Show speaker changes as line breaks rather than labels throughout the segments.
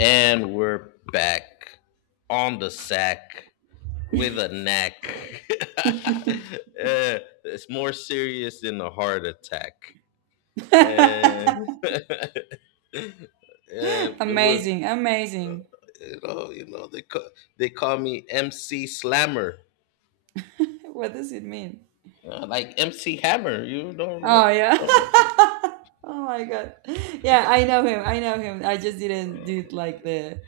And we're back on the sack with a knack. It's more serious than a heart attack. Eh, eh, but we're,
Amazing, amazing.
you know, they call me MC Slammer,
What does it mean?
Like MC Hammer. You
Oh yeah.
don't-
Oh my god. Yeah, I know him. I know him. I just didn't do it like the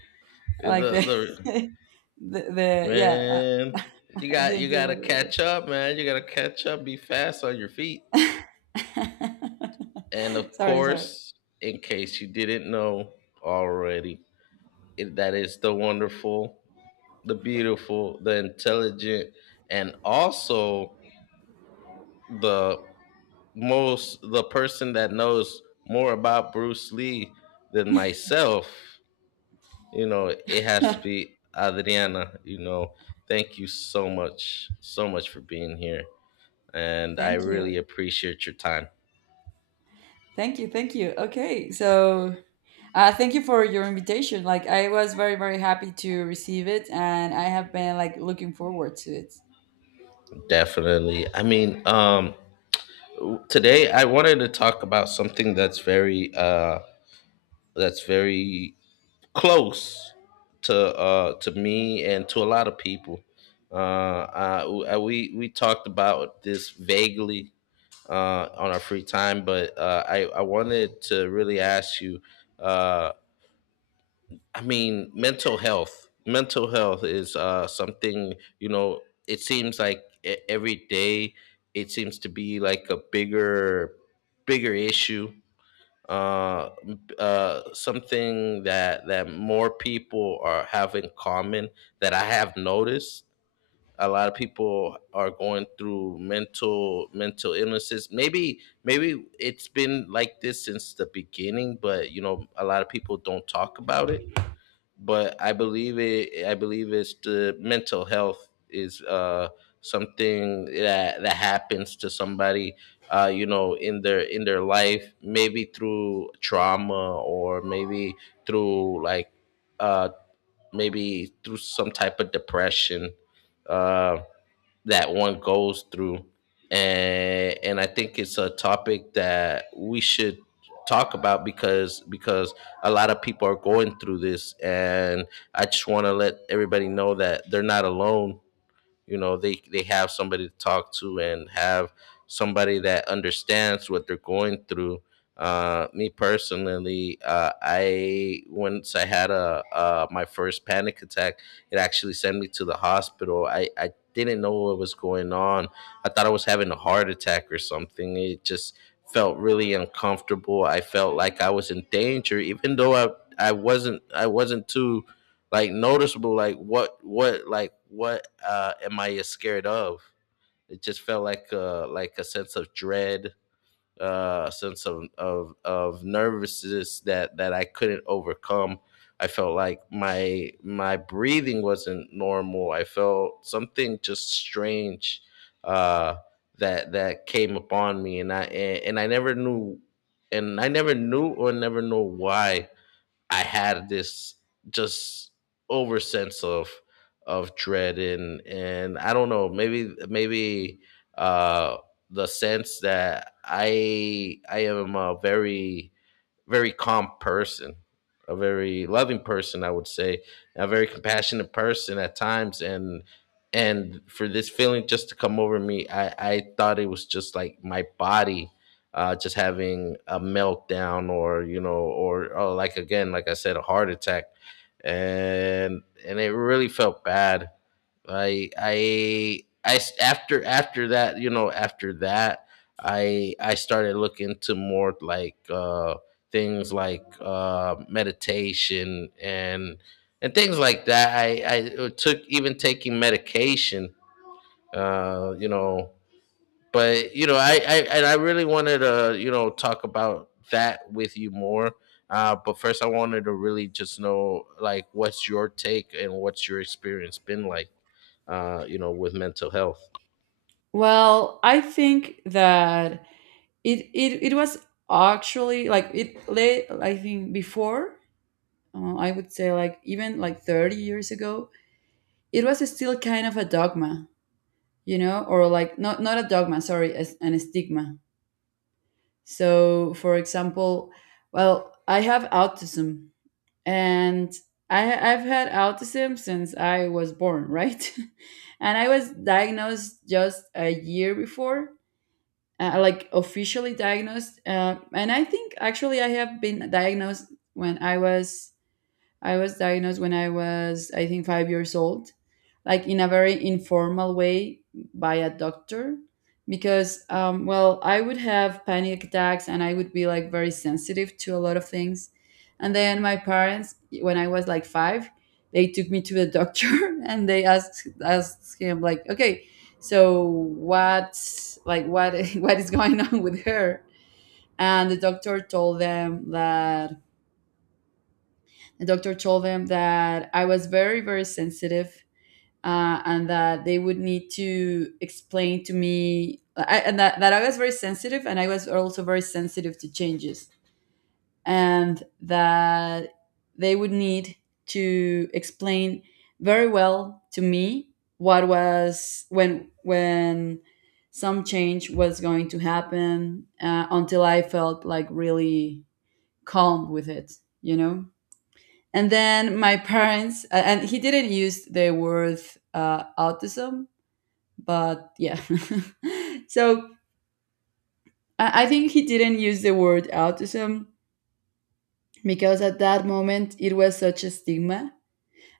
like the
the
the, the yeah.
man.
I,
You
I
got you
didn't
gotta
do
catch up, man. You gotta catch up. Be fast on your feet.
the
And of
sorry, sorry.
course, in case you didn't know already, that is the wonderful, the beautiful, the intelligent, and also the the person that knows more about Bruce Lee than myself. You know, it has to be Adriana. Thank you so much, so much for being here. And I
Thank
really
you.
appreciate your time.
Thank you. Thank you. Okay. So, thank you for your invitation. Like, I was very, very happy to receive it, and I have been like looking forward to it.
Definitely. I mean, today I wanted to talk about something that's very close to me and to a lot of people. We talked about this vaguely on our free time, but I wanted to really ask you, uh I mean, mental health. Mental health is something, you know, it seems like every day it seems to be like a bigger issue, uh, something that that more people are have in common, that I have noticed. A lot of people are going through mental illnesses. Maybe it's been like this since the beginning, but you know, a lot of people don't talk about it, but I believe it. I believe it's the mental health is, something that happens to somebody, you know, in their life, maybe through trauma, or through like uh, maybe through some type of depression Uh, that one goes through. And I think it's a topic that we should talk about, because a lot of people are going through this, and I just want to let everybody know that they're not alone. You know, they have somebody to talk to, and have somebody that understands what they're going through. Me personally, I once I had a my first panic attack. It actually sent me to the hospital. I didn't know what was going on. I thought I was having a heart attack or something. It just felt really uncomfortable. I felt like I was in danger, even though I wasn't too noticeable, like what like what am I scared of? It just felt like a sense of dread, a sense of nervousness that I couldn't overcome. I felt like my breathing wasn't normal. I felt something just strange, uh that came upon me. And I never knew, and I never knew or never know why I had this just over sense of dread. And I don't know. Maybe, uh the sense that I am a very calm person, a very loving person, I would say, a very compassionate person at times, and for this feeling just to come over me, I thought it was just like my body. Just having a meltdown, or you know, or like again like I said, a heart attack. And it really felt bad. I s- after After that, you know, after that, I started looking to more like things like meditation and things like that. I took, even taking medication, you know. But you know, I, and I really wanted to, you know, talk about that with you more. But first, I wanted to really just know like, what's your take and what's your experience been like, you know, with mental health,
Well, I think that it was actually like it late, I think, before, I would say, like, even like 30 years ago it was still kind of a dogma, or like not a dogma, sorry, as an stigma. So, for example, well, I have autism, and I've had autism since I was born, right? And I was diagnosed just a year before, like officially diagnosed, and I think actually when i was I was diagnosed when I was, I think, 5 years old, like in a very informal way by a doctor, because well, I would have panic attacks and I would be like very sensitive to a lot of things. And then my parents, when I was like five, they took me to the doctor and they asked him like, okay, so what's, like, what what is going on with her. And the doctor told them that I was very, very sensitive, and that they would need to explain to me. And that I was very sensitive, and I was also very sensitive to changes, and that they would need to explain very well to me what was, when some change was going to happen, until I felt like really calm with it you know and then my parents, and he didn't use the word, autism, but yeah. So I think he didn't use the word autism because at that moment it was such a stigma.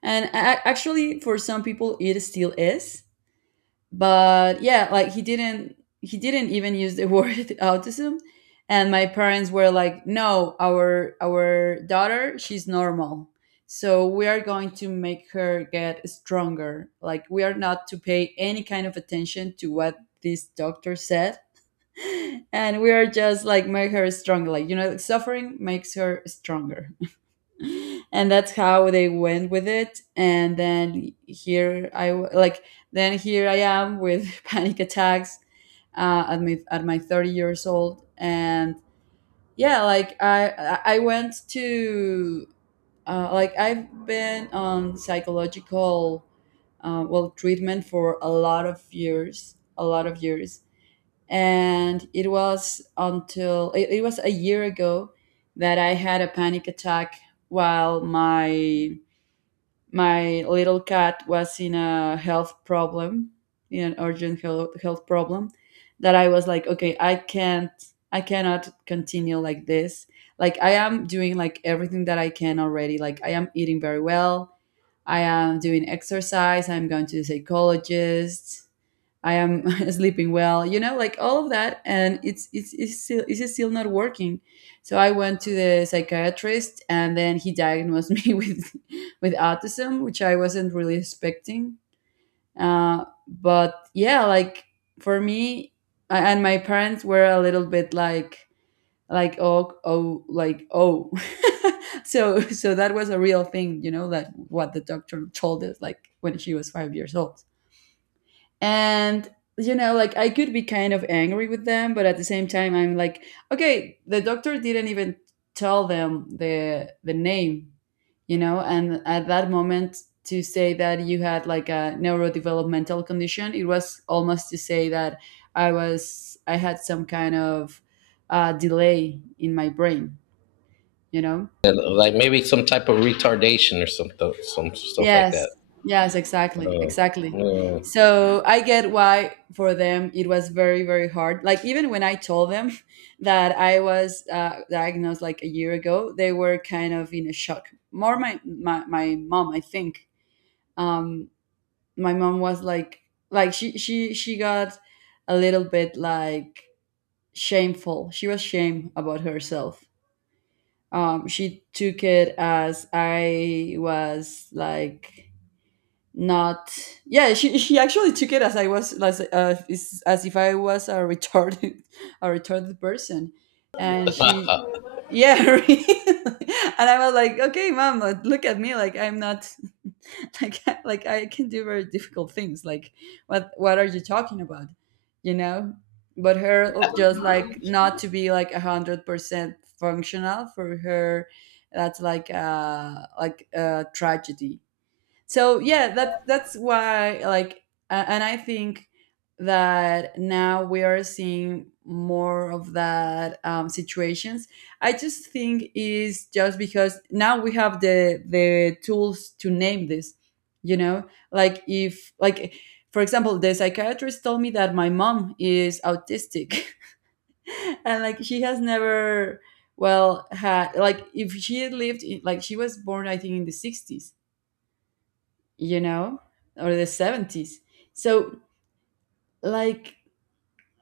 And actually, for some people, it still is. But yeah, like he didn't even use the word autism. And my parents were like, no, our daughter, she's normal, so we are going to make her get stronger. Like, we are not to pay any kind of attention to what this doctor said. And we are just like, make her stronger, like, like, suffering makes her stronger. And that's how they went with it. And then here I w- like then here I am with panic attacks, at my 30 years old. And yeah, like, I went to like I've been on psychological, treatment for a lot of years, a lot of years. And it was until it was a year ago that I had a panic attack while my little cat was in a health problem, in an urgent health problem, that I was like, okay, I can't, I cannot continue like this. Like, I am doing like everything that I can already. Like, I am eating very well. I am doing exercise. I'm going to the psychologist. I am sleeping well, you know, like all of that, and it's still not working. So I went to the psychiatrist, and then he diagnosed me with autism, which I wasn't really expecting. But yeah, like for me, and my parents were a little bit like, oh, oh, like, oh. So that was a real thing, you know, that what the doctor told us, like when she was 5 years old. And you know, like, I could be kind of angry with them, but at the same time I'm like, okay, the doctor didn't even tell them the name, you know. And at that moment, to say that you had like a neurodevelopmental condition, it was almost to say that I had some kind of, delay in my brain you know
and, like maybe some type of retardation or something, some stuff like that.
Yes, yes, exactly,
Uh,
exactly.
uh,
So I get why for them it was very, very hard. Like, even when I told them that I was, diagnosed, like, a year ago, they were kind of in a shock. More my mom, I think. Um, my mom was like she got a little bit like shameful. She was shame about herself. She took it as I was like not, yeah, she actually took it as I was as is- as if I was a retarded a retarded person. And she, yeah, really. And I was like, okay, mom, look at me. Like, I'm not, like, I can do very difficult things. Like, what are you talking about? You know. But her, just like, not to be like 100% functional for her, that's like, like, a tragedy. So yeah, that's why, like, and I think that now we are seeing more of that, situations. I just think is just because now we have the tools to name this you know like, if, like, for example, the psychiatrist told me that my mom is autistic, and like she has never, well, had, like, if she had lived in, like, she was born, I think, in the 60s, you know, or the 70s. So, like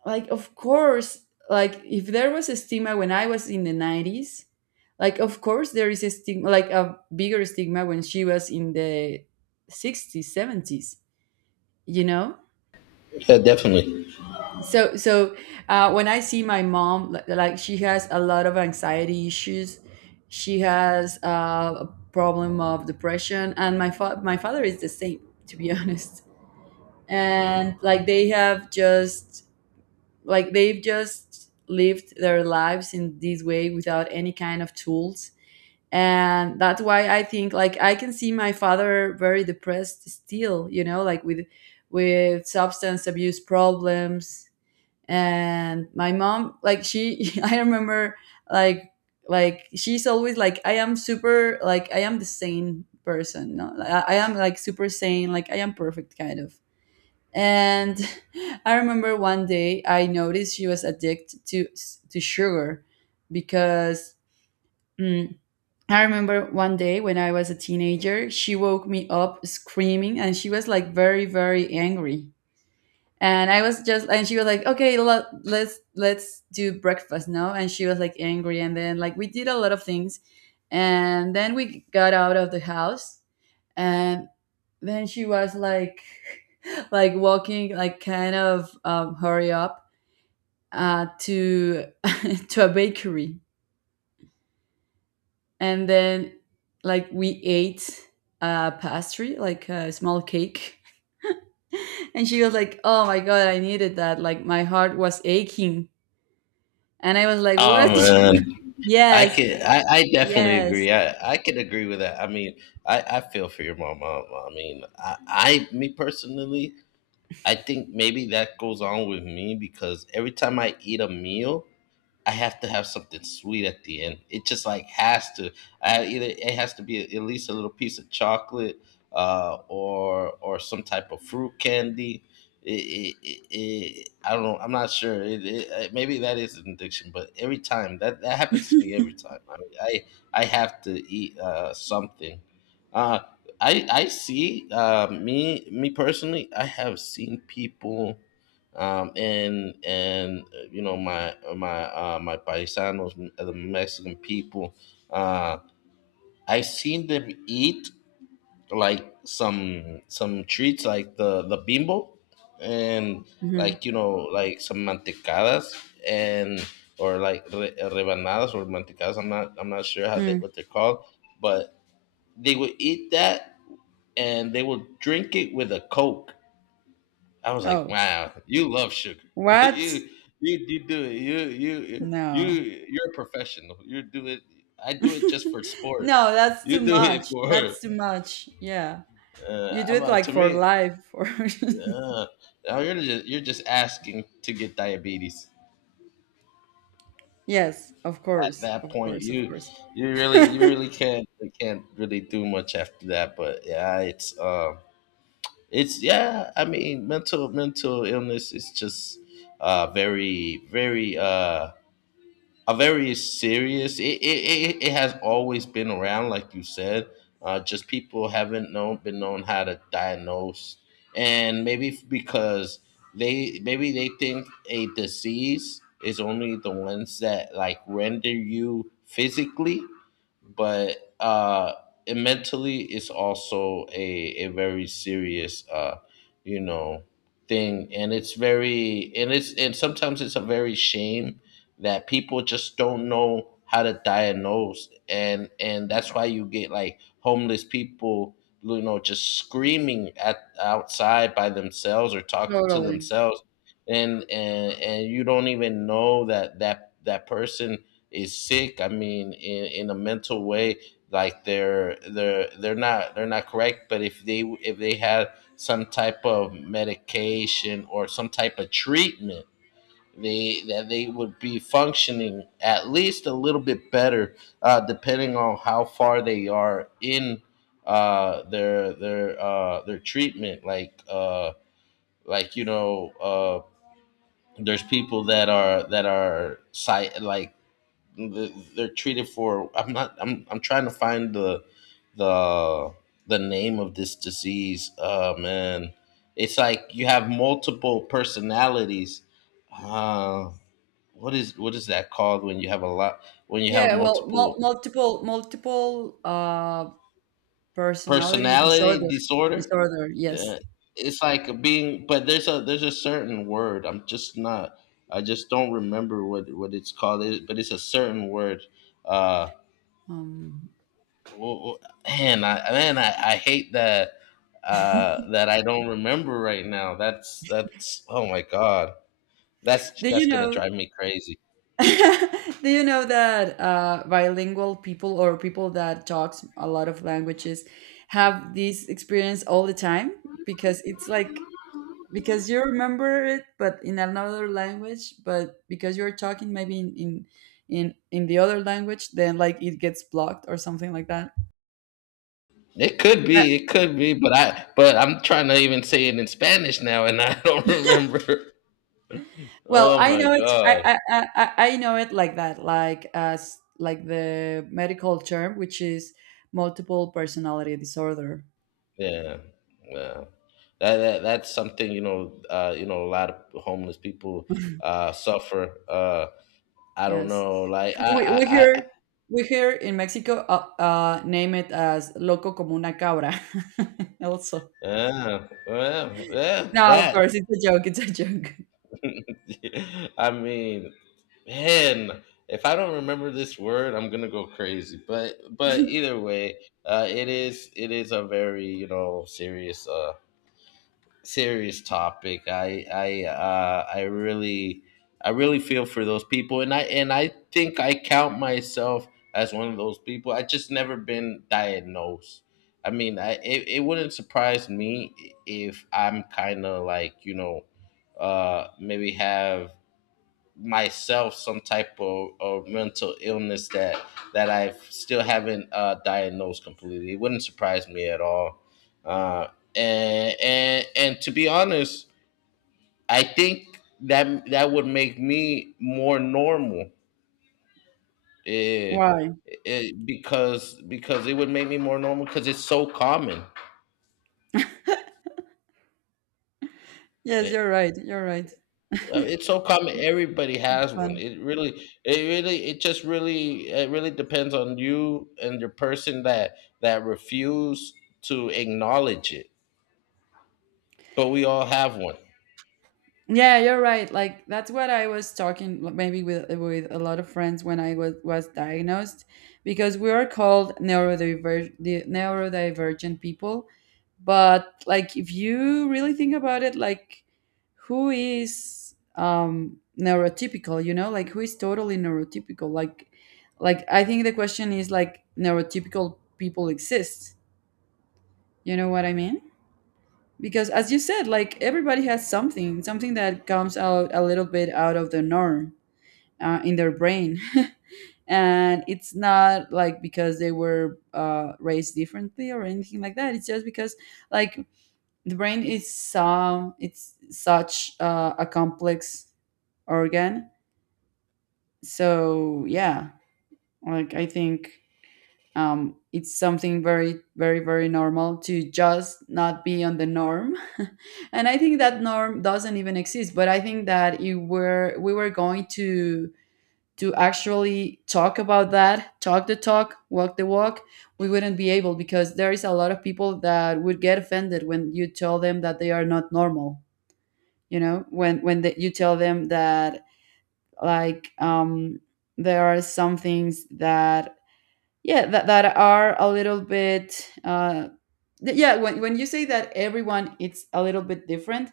like, of course, like if there was a stigma when I was in the 90s, like, of course, there is a stigma, like a bigger stigma, when she was in the 60s, 70s, you know?
yeah, definitely.
So when I see my mom, li- like, she has a lot of anxiety issues. She has, a problem of depression. And my my father is the same, to be honest. And like they've just lived their lives in this way without any kind of tools. And that's why I think, like, I can see my father very depressed still, you know, like with substance abuse problems. And my mom, like, she I remember, like, she's always like, I am super, like, I am the sane person, no? Like, I am like super sane, like I am perfect kind of. And I remember one day I noticed she was addicted to sugar because, mm, I remember one day when I was a teenager. She woke me up screaming, and she was like very, very angry. And I was just, and she was like, "Okay, let's do breakfast now." And she was like angry, and then, like, we did a lot of things, and then we got out of the house. And then she was like like walking, like, kind of, hurry up, to to a bakery. And then, like, we ate a pastry, like a small cake. And she was like, oh my god, I needed that, like, my heart was aching. And I was like,
Oh
what?
man,
Yes,
I definitely
yes.
agree. I could agree with that. I mean, I feel for your mom. Me personally, I think maybe that goes on with me because every time I eat a meal, I have to have something sweet at the end. It just like has to. I either It has to be at least a little piece of chocolate, or some type of fruit candy. I don't know. I'm not sure. Maybe that is an addiction, but every time that happens to me, every time. I mean, I have to eat something. Uh, I see, me personally. I have seen people, and you know, my paisanos, the Mexican people. Uh, I seen them eat like some treats, like the bimbo, and
Mhm.
like you know, like some mantecadas, and or like rebanadas or mantecadas. I'm not sure how they,
Mm.
what they're called, but they would eat that and they would drink it with a coke. I was like,
Oh,
wow, you love sugar.
what?
you you do it.
No.
You're a professional. You do it. I do it just for sport.
No, that's too
You do it
much,
for,
that's too much, yeah. You do
I'm
it
like,
like
to
for
me.
life. Or
Uh, now you're just, asking to get diabetes.
yes, of
At
course,
that
of
point,
course, of
you
course.
you really, you really can't you can't really do much after that. But yeah, it's yeah. I mean, mental illness is just very a very serious. It has always been around, like you said. Just people haven't known, been known how to diagnose, and maybe because they maybe they think a disease is only the ones that like render you physically, but, it mentally it's also a very serious, you know, thing, and it's very, and it's, and sometimes it's a very shame that people just don't know how to diagnose. And that's why you get like homeless people, you know, just screaming at outside by themselves, or talking to
Totally.
themselves. And you don't even know that that person is sick. I mean, in a mental way. Like they're not, they're not correct. But if they had some type of medication or some type of treatment, they that they would be functioning at least a little bit better, depending on how far they are in their treatment. Like, you know, there's people that are site like they're treated for. I'm not. I'm trying to find the the the name of this disease. Oh man, it's like you have multiple personalities. Uh, what is that called when you have a lot, when you have
Yeah, well, mul
multiple
multiple multiple uh personality
personality
disorder.
disorder?
Disorder, yes.
Yeah. It's like being, but there's a certain word, I'm just not, I just don't remember what it's called it, but it's a certain word. uh
Um
w- w- I hate that, that I don't remember right now. That's, oh my god,
do you
that's gonna
know,
drive me crazy.
do you know that bilingual people or people that talks a lot of languages have this experience all the time, because it's like, because you remember it but in another language, but because you're talking maybe in, in the other language, then like it gets blocked or something like that.
It could
Uh,
be, but I, but I'm trying to even say it in Spanish now, and I don't remember.
well,
Oh
I
my
know it
god.
I know it like that, like as like the medical term, which is multiple personality disorder.
Yeah. Yeah. That that's something, you know, a lot of homeless people suffer. Uh, I don't
Yes,
know, like
we, we, we
I,
hear we hear in Mexico, name it as loco como una cabra, also.
yeah, well, yeah,
No, of
that.
course, it's a joke, it's a joke.
I mean, man, if I don't remember this word, I'm gonna go crazy. But either way, it is, it is a very, you know, serious, serious topic. I really, I really feel for those people, and I think I count myself as one of those people. I just never been diagnosed. I mean I it, it wouldn't surprise me if I'm kind of like, you know, maybe have myself some type of mental illness that I still haven't, diagnosed completely. It wouldn't surprise me at all. Uh, and to be honest, I think that would make me more normal. Eh,
Why?
because, it would make me more normal because it's so common.
Yes,
Eh,
you're right. You're right. It's
It's so common. Everybody has one.
fun.
It really, it just really, it really depends on you and the person that refuse to acknowledge it. But we all have one.
Yeah, you're right. Like, that's what I was talking, like, maybe with a lot of friends when I was diagnosed, because we are called neurodiver the neurodivergent people. But like, if you really think about it, like, who is neurotypical, you know? Like, who is totally neurotypical? Like, I think the question is, like, neurotypical people exist. You know what I mean? Because as you said, like, everybody has something that comes out a little bit out of the norm in their brain and it's not like because they were raised differently or anything like that. It's just because, like, the brain is so, it's such a complex organ. So yeah, like I think it's something very normal to just not be on the norm and I think that norm doesn't even exist, but I think that you were we were going to actually talk about that, talk the talk, walk the walk, we wouldn't be able, because there is a lot of people that would get offended when you tell them that they are not normal. You know, when you tell them that, like, there are some things that, yeah, that are a little bit yeah, when you say that everyone it's a little bit different,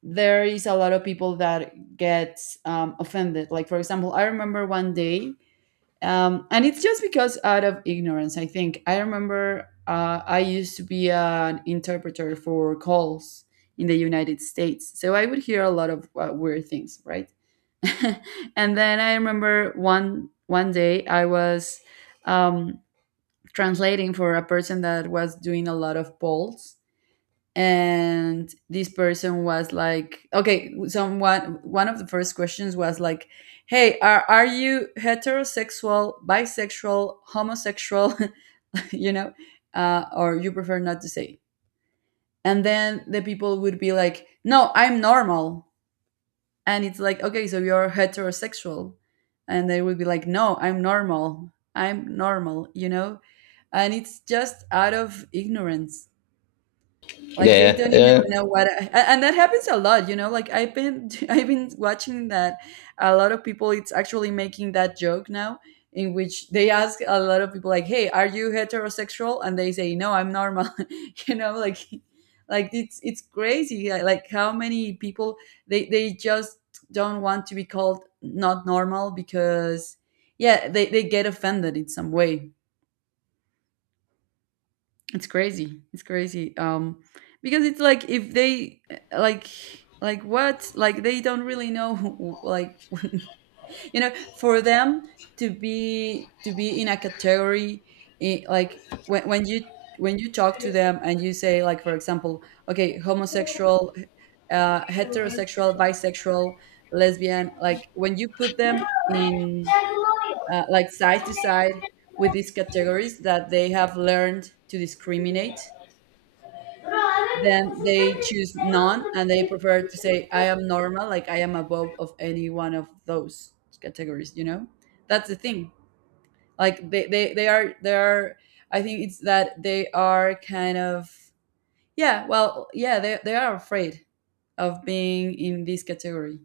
there is a lot of people that get offended. Like for example, I remember one day, and it's just because out of ignorance, I think. I remember, I used to be an interpreter for calls in the United States. So I would hear a lot of weird things, right? And then I remember one day I was um, translating for a person that was doing a lot of polls. And this person was like, okay, someone, one of the first questions was like, hey, are you heterosexual, bisexual, homosexual? You know, or you prefer not to say. And then the people would be like, no, I'm normal. And it's like, okay, so you're heterosexual. And they would be like, no, I'm normal, I'm normal, you know. And it's just out of ignorance. Like, they don't even
Yeah,
know what and that happens a lot, you know, like I've been I've been watching that. A lot of people it's actually making that joke now, in which they ask a lot of people like, hey, are you heterosexual, and they say, no, I'm normal you know, like it's crazy, like how many people, they just don't want to be called not normal because, yeah, they get offended in some way. It's crazy. It's crazy. Because it's like if they like what, like they don't really know like you know, for them to be in a category. I like when when you talk to them and you say, like for example, okay, homosexual, heterosexual, bisexual, lesbian, like when you put them in, like side to side with these categories that they have learned to discriminate, then they choose none and they
yeah.
prefer to say, I am normal, like I am above of any one of those categories, you know. That's the thing. Like they are I think it's that they are kind of, yeah, well yeah, they are afraid of being in this category.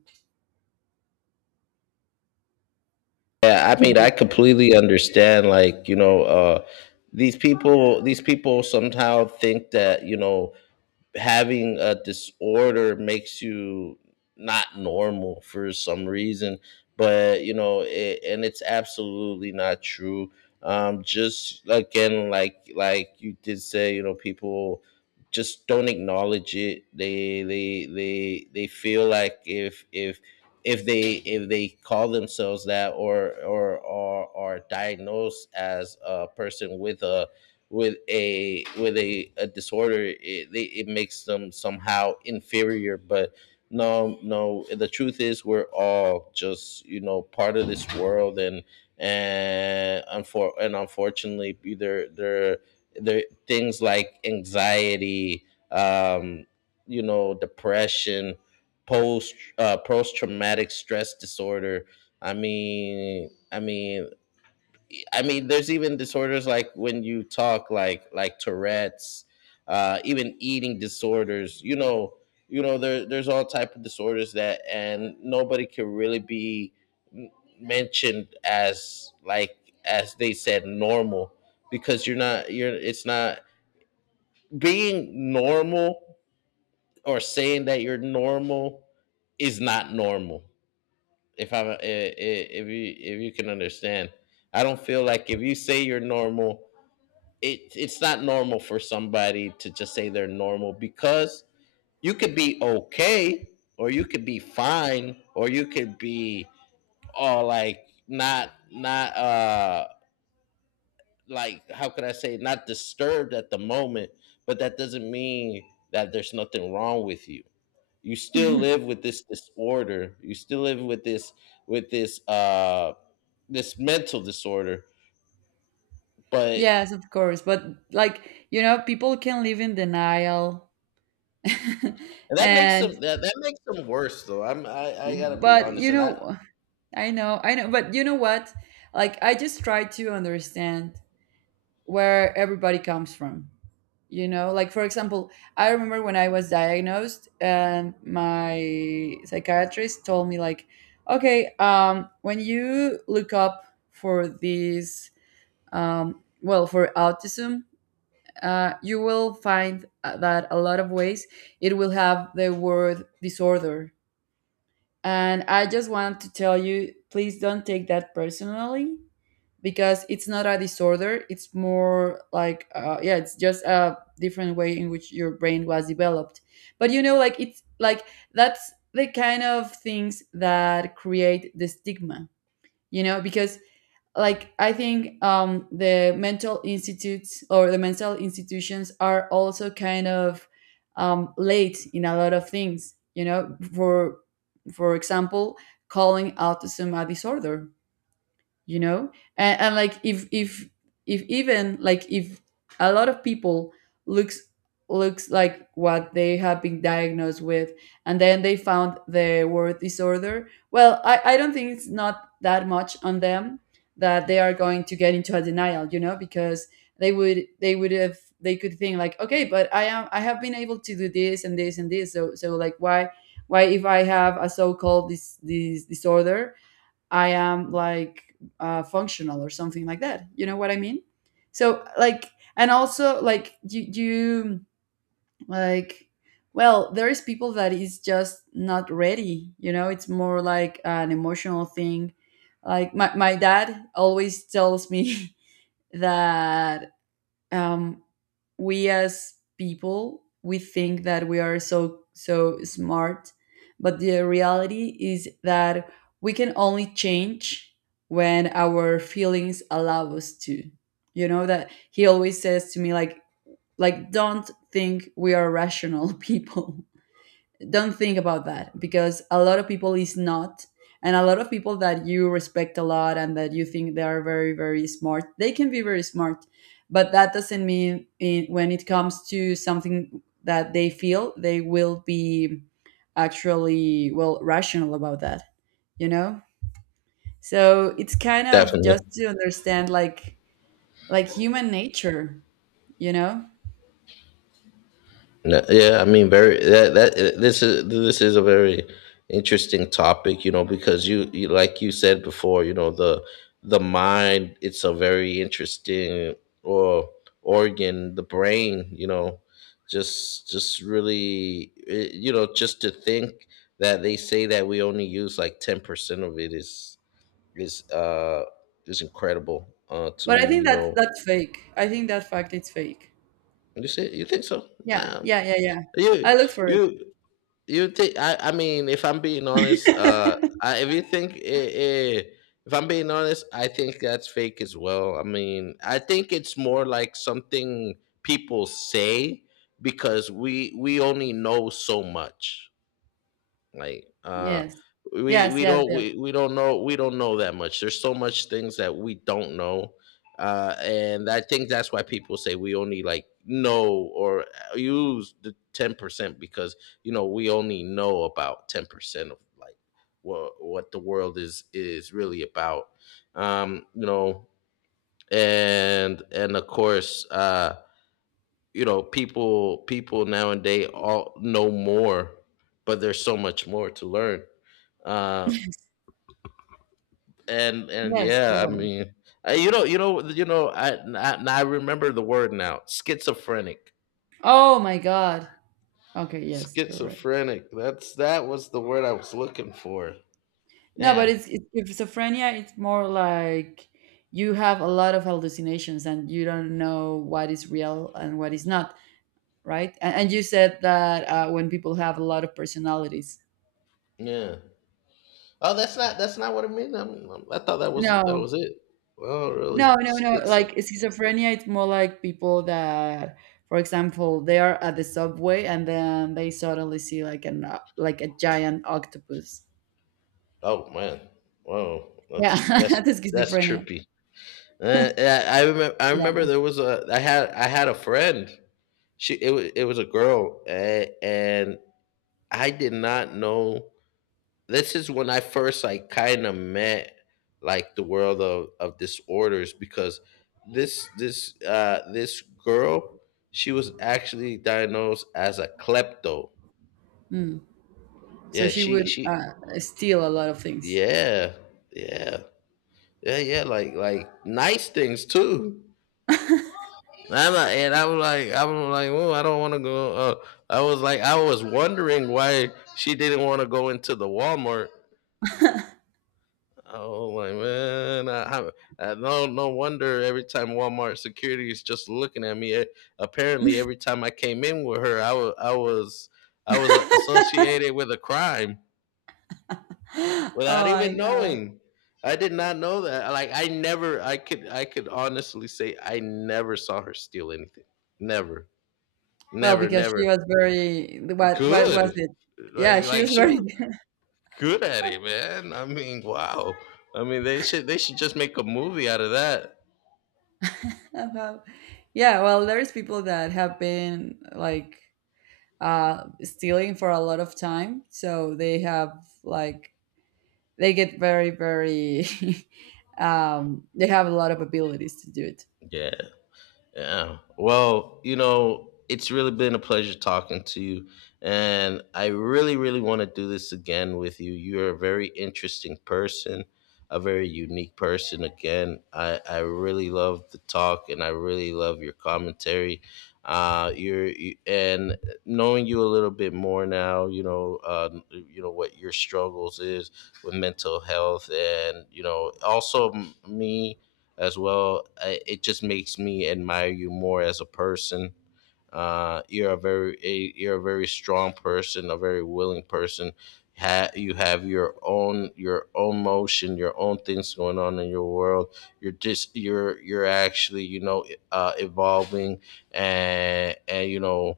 Yeah, I mean,
To
I completely understand. Like, you know, these people somehow think that, you know, having a disorder makes you not normal for some reason. But you know it, and it's absolutely not true. Just again, like you did say, you know, people just don't acknowledge it. They feel like if if they, if they call themselves that, or are diagnosed as a person with a a disorder, it makes them somehow inferior. But no, no, the truth is we're all just, you know, part of this world. And and unfortunately there things like anxiety, um you know, depression, post traumatic stress disorder. i mean i mean I mean, there's even disorders like when you talk, like Tourette's, even eating disorders. You know, there's all type of disorders that, and nobody can really be m- mentioned as, like, as they said, normal. Because you're not, you're, it's not being normal, or saying that you're normal, is not normal. If if you, if you can understand, I don't feel like if you say you're normal it, it's not normal for somebody to just say they're normal. Because you could be okay, or you could be fine, or you could be all, oh, like, not, like, how could I say, not disturbed at the moment, but that doesn't mean that there's nothing wrong with you. You still live with this disorder. You still live with this, with this uh this mental disorder, but—
yes, of course, but, like, you know, people can live in denial
And that makes
and
them, that makes them worse, though. I gotta be
but
honest,
you
and I—
know, I know, I know. But you know what? Like, I just try to understand where everybody comes from. You know, like, for example, I remember when I was diagnosed, and my psychiatrist told me, like, okay, when you look up for these, well, for autism, you will find that a lot of ways it will have the word disorder. And I just want to tell you, please don't take that personally, because it's not a disorder. It's more like, yeah, it's just a different way in which your brain was developed. But you know, like, it's like, that's the kind of things that create the stigma, you know. Because, like, I think the mental institutes or the mental institutions are also kind of late in a lot of things, you know. For example, calling autism a disorder, you know. And like if if even, like, if a lot of people looks looks like what they have been diagnosed with, and then they found the word disorder, well, I don't think it's not that much on them that they are going to get into a denial, you know. Because they would have, they could think like, okay, but I am, I have been able to do this and this and this, so so like why if I have a so-called this disorder, I am like functional or something like that. You know what I mean? So like, and also like you like, well, there is people that is just not ready. You know, it's more like an emotional thing. Like my dad always tells me that um, we as people we think that we are so smart, but the reality is that we can only change when our feelings allow us to. You know, that he always says to me, like don't think we are rational people. Don't think about that, because a lot of people is not. And a lot of people that you respect a lot and that you think they are very smart, they can be very smart, but that doesn't mean when it comes to something that they feel, they will be actually, well, rational about that, you know. So it's kind of just
Definitely.
to understand, like human nature, you know.
No, yeah, I mean, very— that that This is, this is a very interesting topic, you know. Because you like you said before, you know, the mind, it's a very interesting, or organ, the brain, you know. Just really, you know, just to think that they say that we only use like 10% of it is is uh is incredible, to
But I
me,
think
you
that
know.
that's fake. I think that fact it's fake.
You say? You think so?
Yeah,
Um,
yeah, yeah, yeah.
you
I look for it.
you, you think— I mean, if I'm being honest, I, if you think, if I'm being honest, I think that's fake as well. I mean, I think it's more like something people say. Because we only know so much, like,
Yes.
we
Yes,
we
yes,
don't
yes.
we, we don't know, we don't know that much. There's so much things that we don't know. And I think that's why people say we only like know, or use the 10%. Because, you know, we only know about 10% of, like, what the world is really about. Um, you know. And of course, you know, people, people nowadays all know more, but there's so much more to learn. uh and
Yes,
yeah, I
totally.
mean— I, you know, you know I remember the word now, schizophrenic.
Oh my God. Okay, yes, you're right.
Schizophrenic, that's, that was the word I was looking for.
No, but
Damn.
it's with schizophrenia, it's more like you have a lot of hallucinations and you don't know what is real and what is not, right? And you said that when people have a lot of personalities.
Yeah. Oh, that's not, that's not what it means. I thought that was, that
No,
was it. Well, really,
no, no, no.
schizo—
Like schizophrenia, it's more like people that, for example, they are at the subway and then they suddenly see like an like a giant octopus.
Oh man. Whoa,
Yeah,
that's,
that's
that's
schizophrenia.
trippy. Uh, I remember. I
Yeah.
remember there was a— I had— I had a friend. She— It was— It was a girl, and I did not know. This is when I first, like, kind of met, like, the world of disorders. Because this, this girl, she was actually diagnosed as a klepto.
Mm. So
Yeah.
she
She.
would
She.
steal a lot of things.
Yeah. Yeah. Yeah. Yeah. Like nice things too. I'm like, and I was like, I'm like, oh, I don't want to go. I was like, I was wondering why she didn't want to go into the Walmart. I was like, man, I— No, no wonder every time Walmart security is just looking at me. Eh, apparently, every time I came in with her, I was
Oh
associated with a crime without
my
even
god.
knowing. I did not know that. Like, I never, I could honestly say, I never saw her steal anything. Never,
Well,
never,
because she
never.
was very, what was
Good.
it? Yeah,
Like
she
like
was
she
very
was good at it, man. I mean, wow. I mean, they should just make a movie out of that.
Well, yeah, well, there's people that have been like stealing for a lot of time, so they have, like, they get very they have a lot of abilities to do it.
Yeah. Yeah. Well, you know, it's really been a pleasure talking to you. And I really, really want to do this again with you. You're a very interesting person, a very unique person. Again, I really love the talk and I really love your commentary. And knowing you a little bit more now, you know what your struggles is with mental health, and, you know, also me as well. It just makes me admire you more as a person. You're a very you're a very strong person, a very willing person. You have your own, your own motion, your own things going on in your world. You're just, you're actually, you know, evolving, and you know,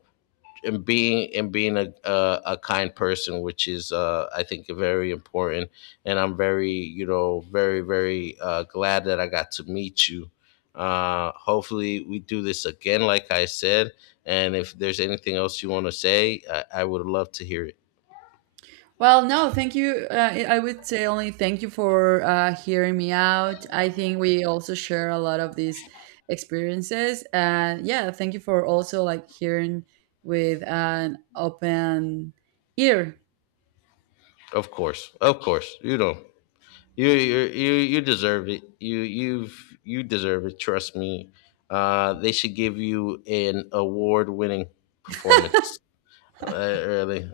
and being a kind person, which is, I think, very important. And I'm very, you know, very glad that I got to meet you. Hopefully we do this again, like I said. And if there's anything else you want to say, I would love to hear it.
Well, no, thank you. I would say only thank you for hearing me out. I think we also share a lot of these experiences, and yeah, thank you for also, like, hearing with an open ear.
Of course, you know. You, you deserve it. You you deserve it. Trust me. They should give you an award-winning performance. Really.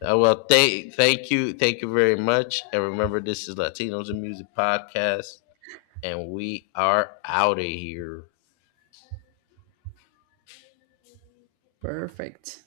Well, thank you very much, and remember, this is Latinos in Music podcast, and we are out of here.
Perfect.